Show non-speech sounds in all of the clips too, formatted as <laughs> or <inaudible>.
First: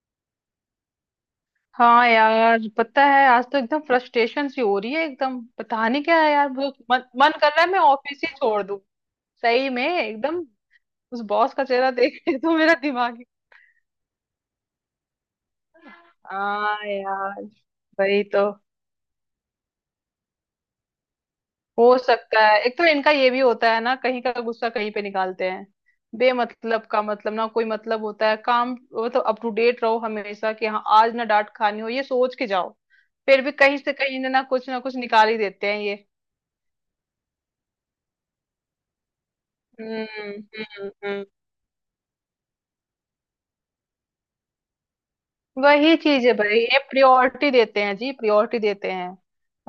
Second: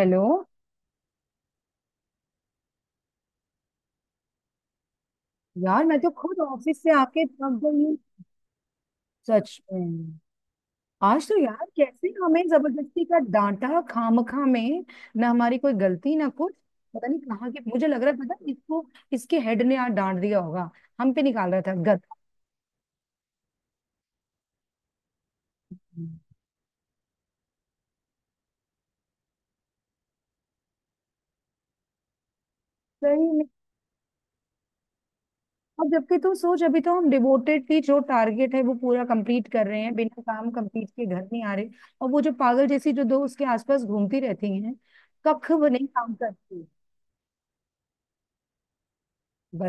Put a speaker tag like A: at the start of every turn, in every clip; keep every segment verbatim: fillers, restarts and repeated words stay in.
A: Hello.
B: हाँ यार, पता है आज तो एकदम फ्रस्ट्रेशन सी हो रही है। एकदम
A: यार
B: पता
A: मैं
B: नहीं
A: तो
B: क्या है
A: खुद
B: यार, बहुत
A: ऑफिस से
B: मन
A: आके
B: मन कर
A: थक
B: रहा है मैं
A: गई हूँ।
B: ऑफिस ही छोड़ दूँ।
A: सच
B: सही में
A: में।
B: एकदम। उस
A: आज तो
B: बॉस
A: यार
B: का चेहरा
A: कैसे
B: देख के
A: हमें
B: तो मेरा
A: जबरदस्ती
B: दिमाग
A: का
B: ही।
A: डांटा खामखा में। ना हमारी कोई गलती ना कुछ।
B: हाँ
A: पता नहीं
B: यार।
A: कहाँ के मुझे लग रहा है
B: वही
A: पता है
B: तो।
A: इसको, इसके हेड ने आज डांट दिया होगा। हम पे निकाल रहा था
B: हो
A: गधा।
B: सकता है, एक तो इनका ये भी होता है ना, कहीं का गुस्सा कहीं पे निकालते हैं। बेमतलब का, मतलब ना कोई मतलब होता है काम। वो तो अप टू डेट रहो हमेशा कि हाँ आज ना डांट खानी हो, ये सोच के जाओ।
A: सही
B: फिर
A: में।
B: भी कहीं से कहीं ना ना कुछ ना कुछ निकाल ही देते हैं
A: और
B: ये।
A: जबकि तू सोच अभी तो हम डिवोटेडली जो टारगेट है वो पूरा कंप्लीट कर रहे हैं,
B: हम्म।
A: बिना काम कंप्लीट
B: हम्म
A: के घर
B: हम्म
A: नहीं आ रहे। और वो जो पागल जैसी जो दो उसके आसपास घूमती रहती हैं, कख भी नहीं
B: वही
A: काम
B: चीज है भाई,
A: करती।
B: ये प्रियोरिटी देते हैं जी, प्रियोरिटी देते हैं।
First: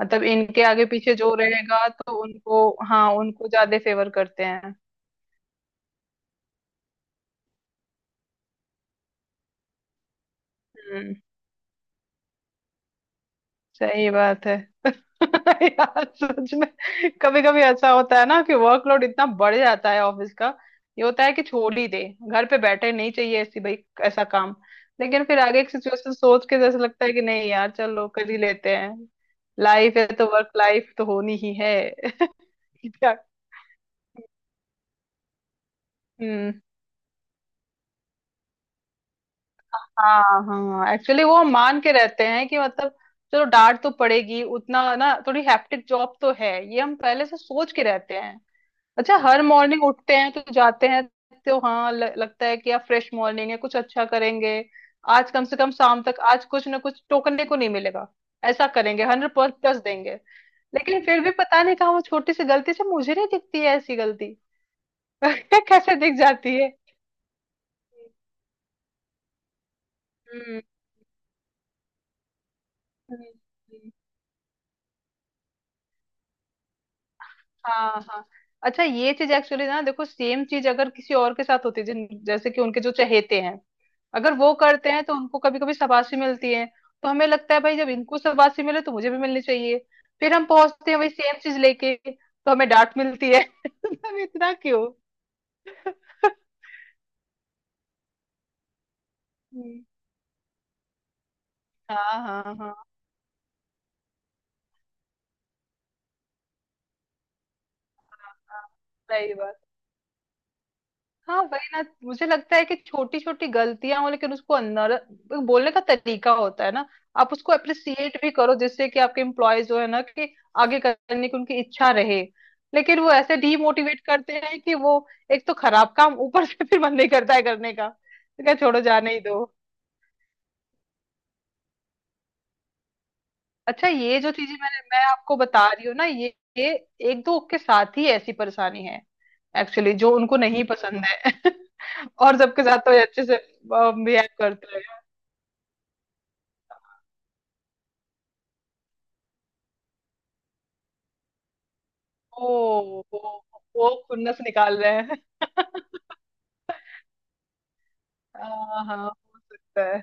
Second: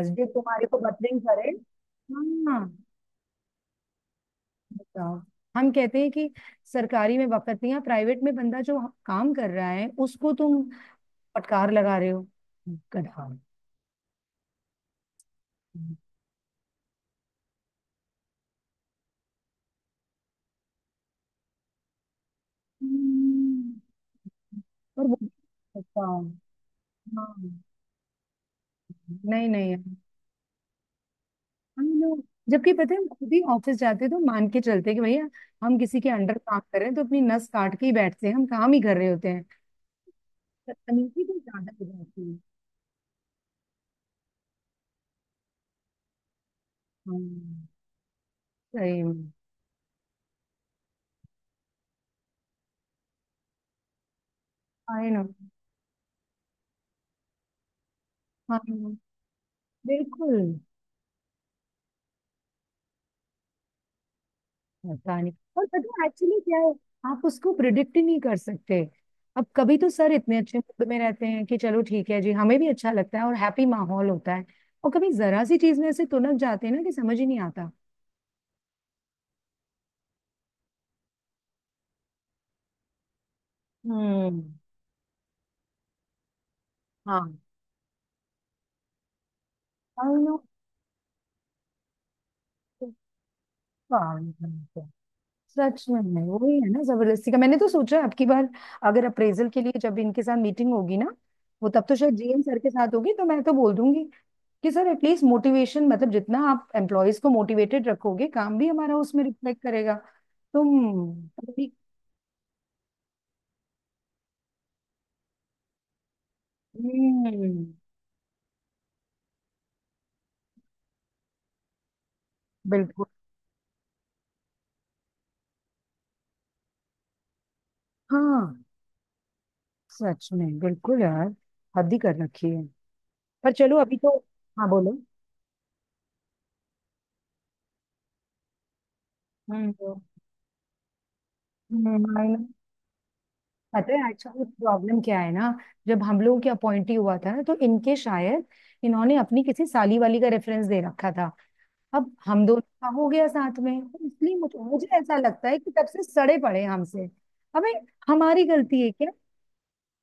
B: मतलब इनके
A: तुम्हारे को
B: आगे पीछे
A: बदलिंग
B: जो
A: करे।
B: रहेगा तो
A: हाँ,
B: उनको, हाँ, उनको ज्यादा फेवर करते हैं।
A: बताओ। हम कहते हैं कि सरकारी में बकतियां, प्राइवेट में बंदा जो काम कर रहा है उसको तुम
B: हम्म।
A: फटकार लगा रहे हो गधा।
B: सही बात है। <laughs> यार सच में। कभी कभी ऐसा होता है ना कि वर्कलोड इतना बढ़ जाता है ऑफिस का। ये होता है कि छोड़ ही दे। घर पे बैठे, नहीं चाहिए ऐसी भाई।
A: हम्म,
B: ऐसा काम।
A: और वो
B: लेकिन फिर आगे की सिचुएशन
A: बताओ।
B: सोच के जैसे लगता है कि
A: हाँ,
B: नहीं यार, चलो कर ही लेते हैं।
A: नहीं नहीं।
B: लाइफ है तो वर्क लाइफ तो होनी ही है।
A: हम लोग
B: <laughs>
A: जबकि पता है हम
B: क्या।
A: खुद ही ऑफिस जाते हैं तो मान के चलते हैं कि भैया हम किसी के अंडर काम
B: हम्म।
A: कर रहे हैं तो अपनी नस काट के ही बैठते हैं, हम काम ही कर रहे होते हैं।
B: हाँ हाँ,
A: तकनीकी
B: एक्चुअली वो
A: तो
B: हम
A: ज्यादा
B: मान
A: हो
B: के रहते
A: जाती है।
B: हैं कि मतलब। चलो डांट तो पड़ेगी उतना ना, थोड़ी हैप्टिक जॉब तो है ये, हम पहले से
A: हाँ,
B: सोच के रहते हैं।
A: सही
B: अच्छा
A: में।
B: हर मॉर्निंग उठते हैं तो जाते हैं। तो हाँ, ल, लगता है कि यार फ्रेश मॉर्निंग है, कुछ अच्छा करेंगे।
A: I know.
B: आज कम से कम शाम तक आज कुछ ना कुछ टोकने को नहीं मिलेगा। ऐसा
A: हाँ,
B: करेंगे, हंड्रेड प्लस देंगे।
A: बिल्कुल।
B: लेकिन फिर भी पता नहीं कहाँ वो छोटी सी गलती से, मुझे नहीं दिखती है ऐसी गलती।
A: पता
B: <laughs>
A: नहीं। और पता
B: कैसे
A: है
B: दिख
A: एक्चुअली
B: जाती
A: क्या
B: है।
A: है, आप उसको प्रिडिक्ट ही नहीं कर सकते। अब कभी तो सर इतने अच्छे
B: हम्म,
A: मूड में रहते हैं कि चलो ठीक है जी, हमें भी अच्छा लगता है और हैप्पी
B: हम्म।
A: माहौल होता है। और कभी जरा सी चीज में ऐसे तुनक जाते हैं ना कि समझ ही नहीं आता।
B: हाँ हाँ। अच्छा ये चीज एक्चुअली ना देखो, सेम चीज अगर किसी और के साथ होती है जिन- जैसे कि उनके जो चहेते हैं। अगर
A: हम्म।
B: वो करते हैं तो उनको कभी कभी शाबाशी मिलती है। तो हमें
A: हाँ,
B: लगता है भाई, जब इनको शाबाशी मिले तो मुझे भी मिलनी चाहिए।
A: आई
B: फिर
A: नो।
B: हम पहुंचते हैं वही सेम चीज लेके तो हमें डांट मिलती है। <laughs> तो हम इतना क्यों।
A: सच में वही
B: <laughs>
A: है ना जबरदस्ती का। मैंने तो सोचा है, अब की बार अगर अप्रेजल के लिए
B: हम्म,
A: जब इनके साथ मीटिंग होगी ना, वो तब तो शायद
B: हाँ
A: जी एम
B: हाँ
A: सर के
B: हाँ
A: साथ होगी तो मैं तो बोल दूंगी कि सर एटलीस्ट मोटिवेशन, मतलब जितना आप एम्प्लॉयज को मोटिवेटेड रखोगे काम
B: हाँ,
A: भी हमारा उसमें
B: सही बात।
A: रिफ्लेक्ट करेगा। तुम।
B: हाँ वही ना, मुझे लगता है कि छोटी छोटी गलतियां हो, लेकिन उसको अंदर। बोलने का तरीका होता है ना। आप उसको
A: हम्म।
B: अप्रिसिएट भी करो, जिससे कि आपके एम्प्लॉय जो है ना कि। आगे करने की उनकी इच्छा रहे। लेकिन
A: बिल्कुल।
B: वो ऐसे डीमोटिवेट करते हैं कि वो। एक तो खराब काम, ऊपर से फिर मन नहीं करता है करने का, तो क्या
A: हाँ,
B: छोड़ो, जाने ही दो।
A: सच में बिल्कुल यार। हद ही कर रखी है। पर चलो
B: अच्छा
A: अभी तो।
B: ये जो चीजें
A: हाँ,
B: मैंने
A: बोलो।
B: मैं आपको बता रही हूँ ना, ये, ये। एक दो के साथ ही ऐसी परेशानी है।
A: हम्म,
B: एक्चुअली
A: तो,
B: जो उनको नहीं पसंद है। <laughs>
A: हम्म, I
B: और
A: know.
B: सबके साथ तो ये अच्छे से।
A: पता है
B: बिहेव
A: एक्चुअली
B: करते हैं।
A: प्रॉब्लम क्या है ना, जब हम लोगों की अपॉइंटी हुआ था ना तो इनके शायद इन्होंने अपनी किसी साली वाली का रेफरेंस दे रखा था। अब हम
B: ओ।
A: दोनों का हो
B: वो,
A: गया साथ में
B: वो
A: तो इसलिए
B: खुन्नस
A: मुझे
B: निकाल
A: मुझे
B: रहे
A: ऐसा
B: हैं।
A: लगता है कि तब
B: <laughs>
A: से सड़े पड़े हैं हमसे। अबे, हमारी गलती
B: हाँ
A: है
B: हाँ,
A: क्या?
B: हो सकता है।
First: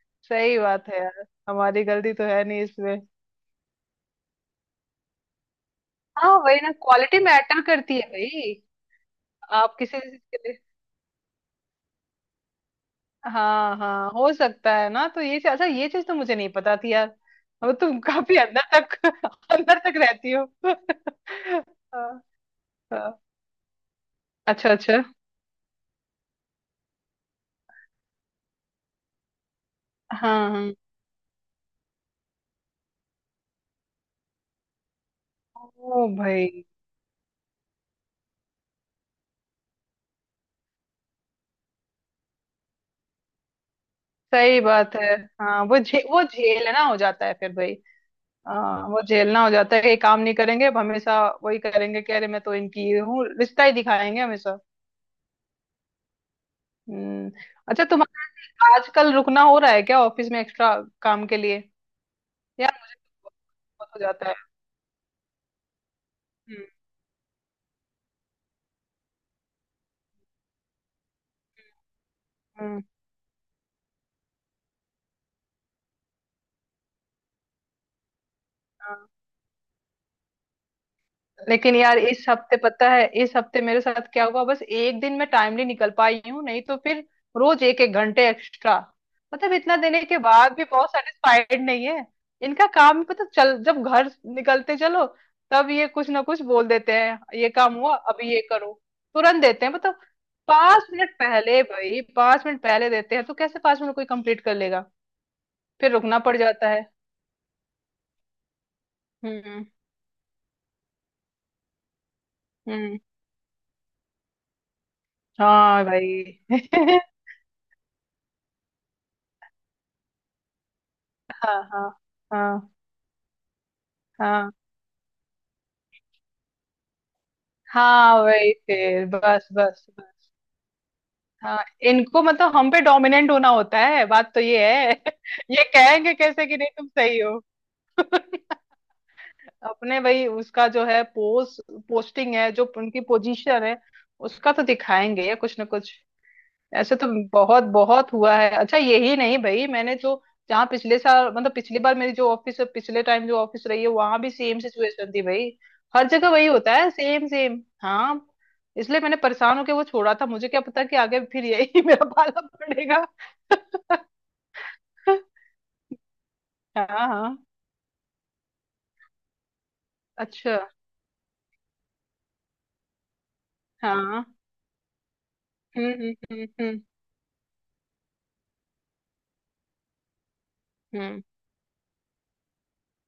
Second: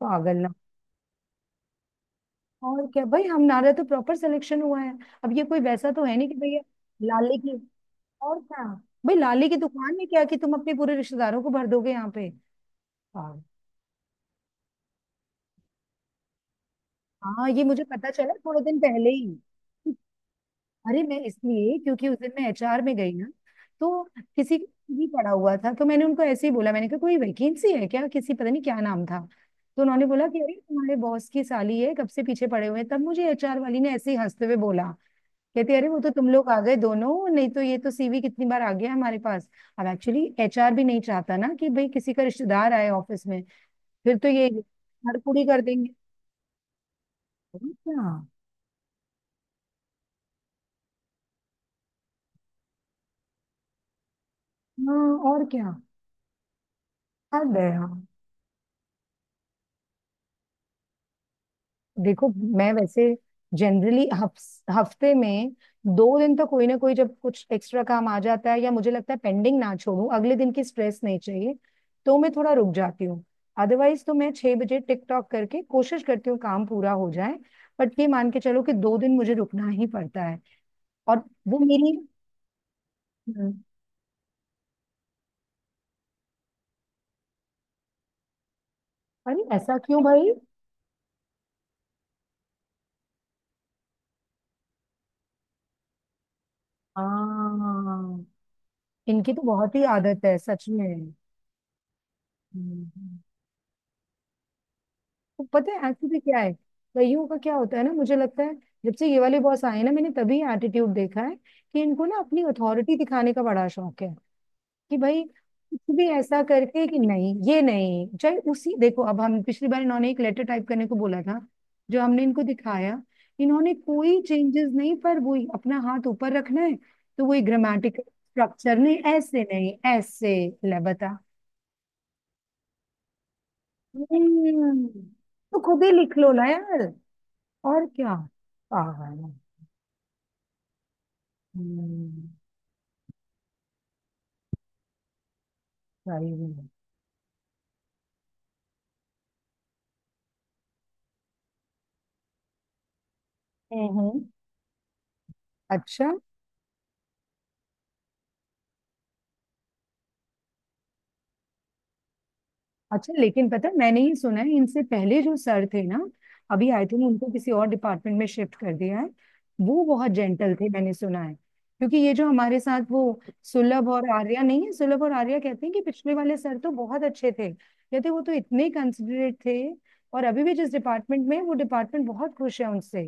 A: पागल ना।
B: सही बात है यार, हमारी गलती तो है नहीं
A: और
B: इसमें।
A: क्या भाई, हमारा तो प्रॉपर सिलेक्शन हुआ है। अब ये कोई वैसा तो है नहीं
B: हाँ
A: कि भैया
B: वही ना, क्वालिटी
A: लाले की।
B: मैटर करती है
A: और
B: भाई।
A: क्या भाई, लाले की
B: आप
A: दुकान
B: किसी
A: में
B: भी चीज
A: क्या
B: के
A: कि तुम
B: लिए।
A: अपने पूरे रिश्तेदारों को भर दोगे यहाँ पे? पागल।
B: हाँ हाँ हो सकता है ना, तो ये चीज, अच्छा ये चीज तो मुझे नहीं पता थी यार।
A: हाँ, ये
B: अब
A: मुझे
B: तुम
A: पता चला
B: काफी
A: थोड़े दिन
B: अंदर तक।
A: पहले ही।
B: <laughs> अंदर तक रहती हो। <laughs>
A: अरे मैं इसलिए क्योंकि उस
B: हाँ,
A: दिन मैं एच आर में गई
B: हाँ।
A: ना, तो किसी
B: अच्छा अच्छा।
A: भी पड़ा हुआ था तो मैंने उनको ऐसे ही बोला, मैंने कहा कोई वैकेंसी है क्या? किसी, पता नहीं क्या नाम था। तो उन्होंने
B: हाँ
A: बोला कि अरे
B: हाँ।
A: तुम्हारे बॉस की साली है, कब से पीछे पड़े हुए हैं। तब मुझे एच आर वाली ने ऐसे ही हंसते हुए बोला, कहती अरे वो
B: ओ
A: तो तुम
B: भाई।
A: लोग आ गए दोनों, नहीं तो ये तो सी वी कितनी बार आ गया हमारे पास। अब एक्चुअली एच आर भी नहीं चाहता ना कि भाई किसी का रिश्तेदार आए ऑफिस में, फिर तो ये
B: सही बात है।
A: हड़पुड़ी कर
B: हाँ, वो
A: देंगे।
B: झे, वो झेलना हो जाता है फिर
A: और
B: भाई।
A: क्या।
B: हाँ वो झेलना हो जाता है कि ये काम नहीं करेंगे अब हमेशा। वही करेंगे, कह रहे मैं तो इनकी ये हूँ, रिश्ता ही दिखाएंगे हमेशा।
A: हाँ, और क्या।
B: हम्म।
A: हद है।
B: अच्छा
A: हाँ।
B: तुम्हारा आजकल रुकना हो रहा है क्या ऑफिस में एक्स्ट्रा काम के लिए?
A: देखो, मैं
B: यार मुझे
A: वैसे
B: तो बहुत हो
A: जनरली
B: जाता है।
A: हफ्ते में दो दिन तो कोई
B: हम्म।
A: ना कोई, जब कुछ एक्स्ट्रा काम आ जाता है या मुझे लगता है पेंडिंग ना छोड़ूं, अगले दिन की स्ट्रेस नहीं चाहिए, तो मैं थोड़ा रुक
B: हम्म।
A: जाती हूँ। अदरवाइज तो मैं छह बजे टिकटॉक करके कोशिश करती हूँ काम पूरा हो जाए। बट ये मान के चलो कि दो
B: हाँ।
A: दिन मुझे रुकना ही पड़ता है। और वो
B: लेकिन
A: मेरी।
B: यार इस हफ्ते, पता है इस
A: हम्म,
B: हफ्ते मेरे साथ क्या हुआ, बस एक दिन मैं टाइमली निकल पाई हूँ, नहीं तो फिर। रोज एक एक घंटे एक्स्ट्रा।
A: अरे
B: मतलब
A: ऐसा
B: इतना
A: क्यों
B: देने के
A: भाई?
B: बाद भी बहुत सेटिस्फाइड नहीं है। इनका काम, पता चल जब घर निकलते चलो। तब ये कुछ ना कुछ बोल देते हैं, ये काम हुआ
A: हाँ,
B: अभी, ये करो।
A: इनकी तो
B: तुरंत देते हैं
A: बहुत ही
B: मतलब।
A: आदत है सच
B: पांच मिनट
A: में।
B: पहले भाई, पांच मिनट पहले देते
A: हम्म।
B: हैं, तो कैसे पांच मिनट कोई कंप्लीट कर लेगा।
A: तो पता है
B: फिर
A: एक्चुअली
B: रुकना पड़
A: क्या है,
B: जाता है।
A: कईयों का क्या होता है ना, मुझे लगता है जब से ये वाले बॉस
B: हम्म
A: आए ना, मैंने तभी एटीट्यूड देखा है कि इनको ना अपनी अथॉरिटी
B: हम्म।
A: दिखाने का बड़ा शौक है। कि भाई
B: हाँ
A: कुछ भी
B: भाई।
A: ऐसा
B: <laughs>
A: करके कि नहीं ये नहीं चाहे, उसी देखो अब हम पिछली बार इन्होंने एक लेटर टाइप करने को बोला था,
B: हाँ हाँ
A: जो हमने इनको
B: हाँ
A: दिखाया। इन्होंने कोई
B: हाँ,
A: चेंजेस नहीं, पर वही अपना हाथ ऊपर रखना है। तो वही, ग्रामेटिकल
B: हाँ वही,
A: स्ट्रक्चर नहीं,
B: फिर
A: ऐसे
B: बस
A: नहीं
B: बस बस।
A: ऐसे। ले बता।
B: हाँ। इनको मतलब हम पे डोमिनेंट होना होता है, बात तो ये है।
A: हम्म,
B: <laughs>
A: तो
B: ये
A: खुद ही
B: कहेंगे
A: लिख लो ना
B: कैसे कि नहीं
A: यार।
B: तुम सही हो।
A: और क्या, पागल है।
B: अपने भाई उसका जो है पोस्ट
A: हम्म,
B: पोस्टिंग है जो उनकी पोजीशन है। उसका तो दिखाएंगे, या कुछ ना कुछ।
A: सही में।
B: ऐसे तो। बहुत बहुत हुआ है। अच्छा यही नहीं भाई, मैंने जो। जहाँ पिछले साल, मतलब पिछली बार मेरी जो ऑफिस, पिछले टाइम जो ऑफिस रही है, वहां
A: हम्म।
B: भी सेम सिचुएशन थी भाई। हर
A: अच्छा।
B: जगह वही होता है सेम सेम। हाँ। इसलिए मैंने परेशान होके वो छोड़ा था, मुझे क्या पता कि आगे फिर यही <laughs> मेरा पाला पड़ेगा।
A: अच्छा लेकिन पता है,
B: <laughs>
A: मैंने ये सुना है इनसे पहले जो सर थे ना, अभी आई
B: हाँ
A: थिंक उनको
B: हाँ।
A: किसी और डिपार्टमेंट में शिफ्ट कर दिया है। वो बहुत जेंटल
B: अच्छा।
A: थे, मैंने सुना है। क्योंकि ये जो हमारे साथ वो, सुलभ और
B: हाँ।
A: आर्या नहीं है, सुलभ और आर्या कहते हैं कि
B: हम्म हम्म
A: पिछले वाले
B: हम्म
A: सर तो
B: हम्म।
A: बहुत अच्छे थे। कहते वो तो इतने कंसिडरेट थे। और अभी भी जिस
B: हम्म।
A: डिपार्टमेंट में है, वो डिपार्टमेंट बहुत खुश है उनसे।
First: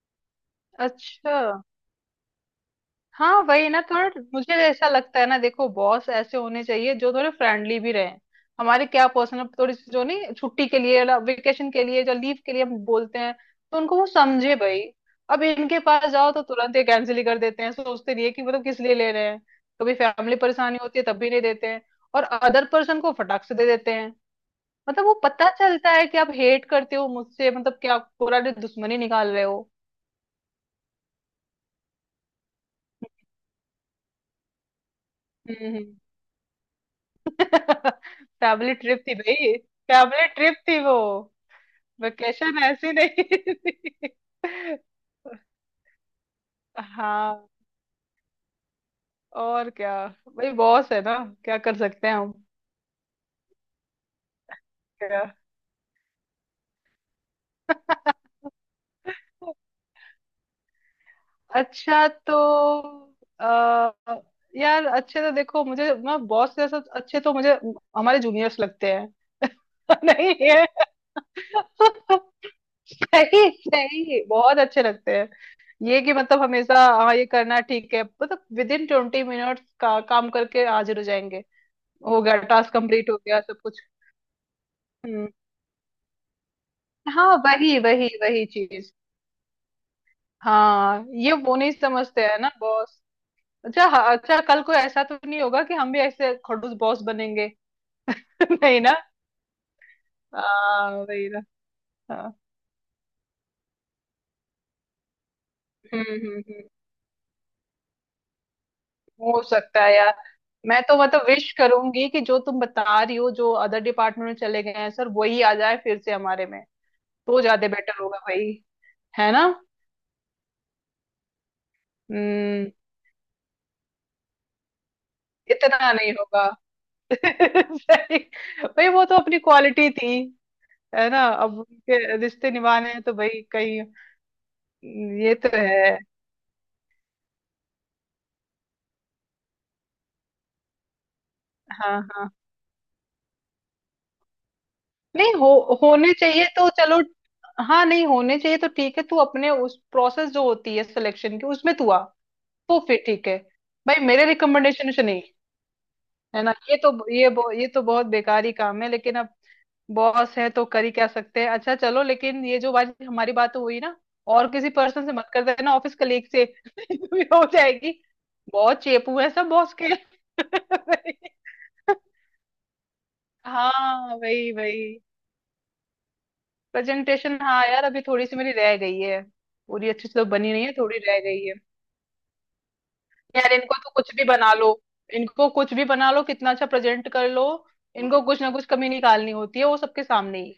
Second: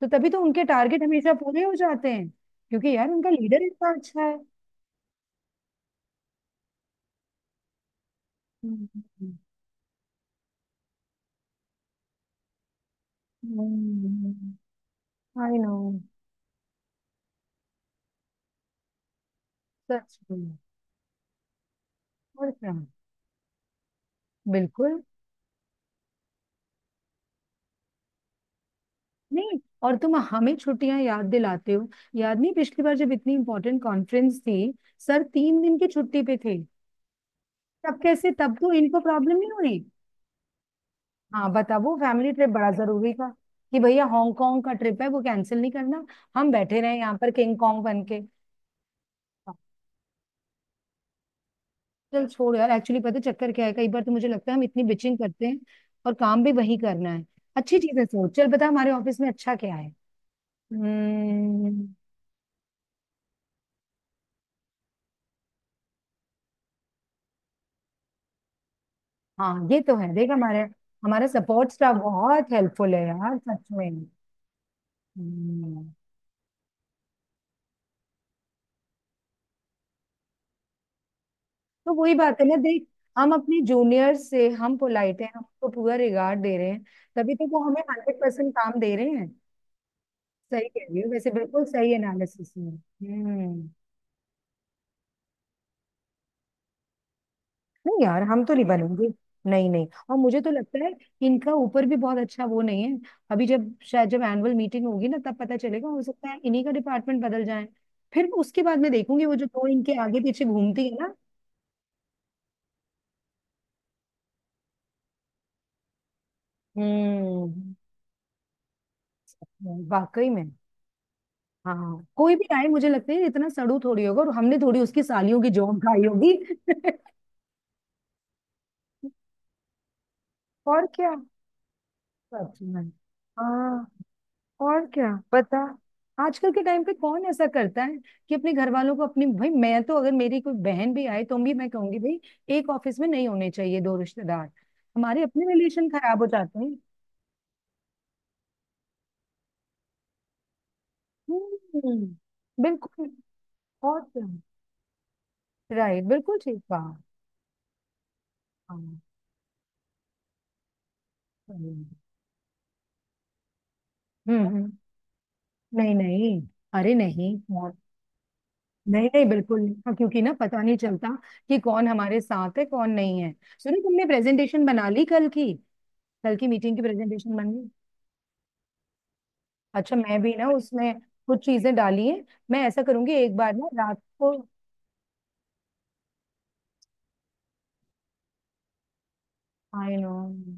A: तो तभी तो उनके टारगेट हमेशा
B: अच्छा।
A: पूरे हो जाते हैं, क्योंकि यार उनका
B: हाँ
A: लीडर
B: वही ना,
A: इतना
B: थोड़ा
A: अच्छा है।
B: मुझे ऐसा लगता है ना, देखो बॉस ऐसे होने चाहिए जो थोड़े फ्रेंडली भी रहे। हमारे क्या पर्सनल, थोड़ी सी जो नहीं छुट्टी के लिए, वेकेशन के लिए, जो लीव के लिए हम बोलते हैं। तो उनको वो समझे भाई। अब
A: आई नो।
B: इनके पास जाओ तो तुरंत ही कैंसिल ही कर देते हैं, सोचते नहीं है कि मतलब किस लिए ले रहे हैं। कभी
A: सच
B: फैमिली
A: में।
B: परेशानी होती है तब भी नहीं देते हैं। और
A: और
B: अदर
A: क्या।
B: पर्सन को फटाक से दे देते हैं।
A: बिल्कुल।
B: मतलब वो पता चलता है कि आप हेट करते हो मुझसे, मतलब क्या पूरा दुश्मनी निकाल रहे
A: नहीं,
B: हो।
A: और तुम हमें छुट्टियां याद दिलाते हो? याद नहीं पिछली बार जब इतनी इंपॉर्टेंट कॉन्फ्रेंस थी, सर तीन
B: हम्म
A: दिन
B: हम्म।
A: की छुट्टी पे थे? तब कैसे, तब तो
B: फैमिली
A: इनको
B: ट्रिप थी
A: प्रॉब्लम नहीं
B: भाई।
A: हुई।
B: फैमिली ट्रिप थी वो।
A: हाँ बता, वो फैमिली ट्रिप
B: वेकेशन
A: बड़ा
B: ऐसी
A: जरूरी
B: नहीं
A: था कि भैया
B: थी।
A: हांगकांग का ट्रिप है वो कैंसिल नहीं करना। हम बैठे रहे यहाँ पर
B: हाँ,
A: किंग कॉन्ग बन के।
B: और क्या। भाई बॉस है ना। क्या कर सकते हैं
A: चल
B: हम।
A: छोड़ यार। एक्चुअली पता है चक्कर क्या है, कई बार तो मुझे लगता है हम इतनी बिचिंग
B: क्या।
A: करते हैं और काम भी वही करना है। अच्छी चीजें सोच चल, पता है हमारे ऑफिस में अच्छा क्या है? हम्म।
B: अच्छा तो आ, यार, अच्छे तो देखो मुझे ना बॉस जैसा, अच्छे तो मुझे। हमारे जूनियर्स लगते हैं।
A: हाँ, ये तो
B: <laughs>
A: है। देख
B: नहीं
A: हमारे,
B: है।
A: हमारा सपोर्ट स्टाफ
B: <laughs>
A: बहुत हेल्पफुल है यार,
B: सही
A: सच में।
B: सही बहुत अच्छे लगते।
A: हम्म,
B: ये कि मतलब हमेशा। हाँ ये करना ठीक है, मतलब विद इन ट्वेंटी मिनट्स का काम करके हाजिर हो जाएंगे।
A: तो वही
B: हो गया,
A: बात है ना
B: टास्क
A: देख,
B: कंप्लीट हो
A: हम
B: गया सब
A: अपने
B: कुछ।
A: जूनियर से हम पोलाइट हैं,
B: हम्म।
A: हम उनको पूरा रिगार्ड दे रहे हैं, तभी
B: हाँ,
A: तो वो
B: वही
A: हमें
B: वही
A: हंड्रेड
B: वही
A: परसेंट काम
B: चीज।
A: दे रहे हैं। सही कह रही
B: हाँ,
A: हो वैसे,
B: ये वो
A: बिल्कुल
B: नहीं
A: सही
B: समझते है ना
A: एनालिसिस है।
B: बॉस।
A: हम्म।
B: अच्छा हाँ, अच्छा कल को ऐसा तो नहीं होगा कि हम भी ऐसे खड़ूस बॉस बनेंगे?
A: नहीं यार, हम
B: <laughs>
A: तो नहीं
B: नहीं ना।
A: बनेंगे। नहीं नहीं, और मुझे तो लगता है
B: हाँ वही ना।
A: इनका ऊपर भी बहुत
B: हाँ।
A: अच्छा वो नहीं है। अभी जब शायद जब एनुअल मीटिंग होगी ना, तब पता चलेगा। हो
B: हम्म
A: सकता है
B: हम्म हम्म।
A: इन्हीं का डिपार्टमेंट बदल जाए। फिर उसके बाद मैं देखूंगी वो
B: हो
A: जो दो
B: सकता है
A: इनके
B: यार।
A: आगे पीछे
B: मैं
A: घूमती है
B: तो
A: ना।
B: मतलब विश करूंगी कि जो तुम बता रही हो, जो अदर डिपार्टमेंट में चले गए हैं सर, वही आ जाए फिर से हमारे में। तो ज्यादा
A: हम्म।
B: बेटर होगा भाई। है ना।
A: वाकई में। हाँ, कोई भी आए
B: हम्म।
A: मुझे लगता है इतना सड़ू थोड़ी होगा, और हमने थोड़ी उसकी सालियों की जॉब
B: इतना
A: खाई
B: नहीं
A: होगी।
B: होगा।
A: <laughs>
B: <laughs> सही। भाई वो तो अपनी क्वालिटी थी।
A: और
B: है
A: क्या।
B: ना, अब उनके रिश्ते
A: सच में।
B: निभाने हैं तो भाई कहीं।
A: हाँ। और क्या
B: हम्म, ये तो
A: पता,
B: है।
A: आजकल के टाइम पे कौन ऐसा करता है कि अपने घर वालों को अपनी, भाई मैं तो अगर मेरी कोई बहन भी आए तो भी मैं कहूंगी
B: हाँ
A: भाई,
B: हाँ।
A: एक ऑफिस में नहीं होने चाहिए दो रिश्तेदार। हमारे
B: नहीं
A: अपने
B: हो।
A: रिलेशन
B: होने
A: खराब हो
B: चाहिए
A: जाते
B: तो
A: हैं।
B: चलो। हाँ, नहीं होने चाहिए, तो ठीक है तू अपने उस प्रोसेस जो होती है सिलेक्शन की, उसमें तू आ।
A: हम्म।
B: तो फिर
A: बिल्कुल।
B: ठीक है।
A: और
B: भाई, मेरे
A: क्या।
B: रिकमेंडेशन से नहीं।
A: राइट, बिल्कुल
B: है ना,
A: ठीक
B: ये तो
A: कहा।
B: ये बहु- ये तो बहुत बेकार ही
A: हाँ,
B: काम है, लेकिन अब। बॉस है तो कर ही क्या सकते हैं। अच्छा
A: हम्म।
B: चलो, लेकिन ये जो आज हमारी बात तो हुई ना। और किसी
A: हम्म,
B: पर्सन से मत कर देना,
A: नहीं
B: ऑफिस कलीग
A: नहीं।
B: से।
A: अरे
B: <laughs> भी
A: नहीं,
B: हो
A: बहुत
B: जाएगी। बहुत
A: नहीं
B: चेपू
A: नहीं,
B: है सब
A: बिल्कुल
B: बॉस
A: नहीं। हाँ,
B: के।
A: क्योंकि ना पता नहीं चलता
B: <laughs>
A: कि कौन हमारे साथ है कौन नहीं है। सुनो, तुमने
B: हाँ, वही
A: प्रेजेंटेशन बना
B: वही।
A: ली कल की? कल की मीटिंग की प्रेजेंटेशन
B: प्रेजेंटेशन
A: बन?
B: हाँ यार, अभी थोड़ी सी मेरी रह गई है। पूरी
A: अच्छा,
B: अच्छी से
A: मैं
B: तो
A: भी ना
B: बनी नहीं है, थोड़ी
A: उसमें
B: रह
A: कुछ
B: गई है।
A: चीजें डाली हैं। मैं ऐसा करूंगी एक बार
B: यार
A: ना
B: इनको तो
A: रात
B: कुछ भी
A: को।
B: बना लो। इनको कुछ भी बना लो कितना अच्छा प्रेजेंट कर लो। इनको कुछ ना कुछ कमी निकालनी होती है, वो
A: आई
B: सबके
A: नो।
B: सामने ही।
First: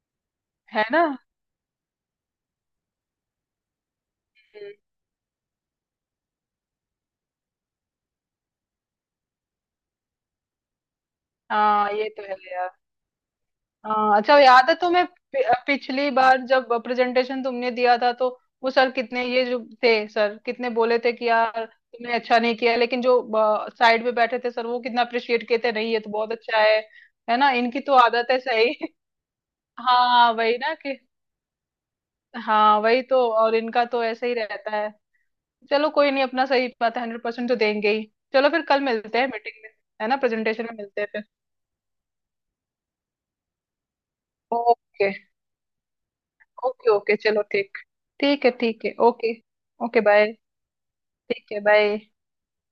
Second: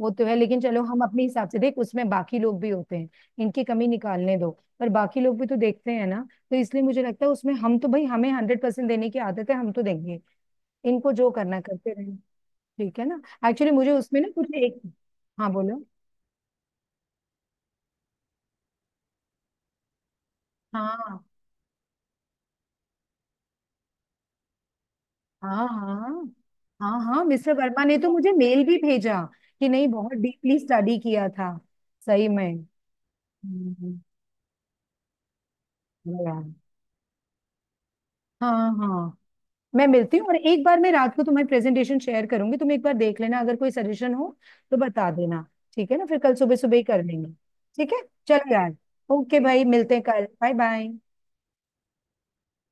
A: वो तो है लेकिन चलो
B: है
A: हम
B: ना।
A: अपने हिसाब से देख, उसमें बाकी लोग भी होते हैं। इनकी कमी निकालने दो,
B: हम्म,
A: पर बाकी लोग भी तो देखते हैं ना। तो इसलिए मुझे लगता है उसमें हम तो भाई, हमें हंड्रेड परसेंट देने की आदत है, हम तो देंगे। इनको जो करना
B: हाँ
A: करते
B: ये
A: रहे।
B: तो है।
A: ठीक है ना। एक्चुअली मुझे
B: हाँ,
A: उसमें ना
B: अच्छा
A: कुछ
B: याद है
A: एक।
B: तुम्हें पि-
A: हाँ बोलो।
B: पिछली बार जब प्रेजेंटेशन तुमने दिया था, तो। वो सर कितने, ये जो थे सर कितने बोले थे
A: हाँ
B: कि यार तुमने अच्छा नहीं किया, लेकिन जो। साइड पे बैठे थे सर, वो कितना अप्रिशिएट किए
A: हाँ
B: थे, नहीं ये
A: हाँ
B: तो बहुत अच्छा है।
A: हाँ। हाँ
B: है ना,
A: मिस्टर
B: इनकी
A: वर्मा
B: तो
A: ने तो
B: आदत
A: मुझे
B: है
A: मेल
B: सही।
A: भी भेजा कि
B: <laughs>
A: नहीं बहुत
B: हाँ वही
A: डीपली
B: ना
A: स्टडी
B: कि।
A: किया था। सही में।
B: हाँ वही तो, और इनका
A: हम्म,
B: तो ऐसे ही रहता है। चलो कोई नहीं,
A: यार।
B: अपना सही बात है, हंड्रेड परसेंट तो देंगे ही। चलो फिर
A: हाँ
B: कल
A: हाँ,
B: मिलते हैं मीटिंग में।
A: मैं
B: है ना,
A: मिलती हूँ, और एक
B: प्रेजेंटेशन में
A: बार मैं
B: मिलते हैं
A: रात को
B: फिर।
A: तुम्हारी प्रेजेंटेशन शेयर करूंगी, तुम एक बार देख लेना, अगर कोई सजेशन हो तो बता
B: ओके।
A: देना। ठीक है ना, फिर कल सुबह सुबह ही
B: ओके
A: कर
B: ओके,
A: लेंगे।
B: चलो ठीक।
A: ठीक है,
B: ठीक है
A: चलो यार।
B: ठीक है ओके।
A: ओके भाई, मिलते
B: ओके
A: हैं कल।
B: बाय।
A: Bye bye.
B: ठीक है, बाय।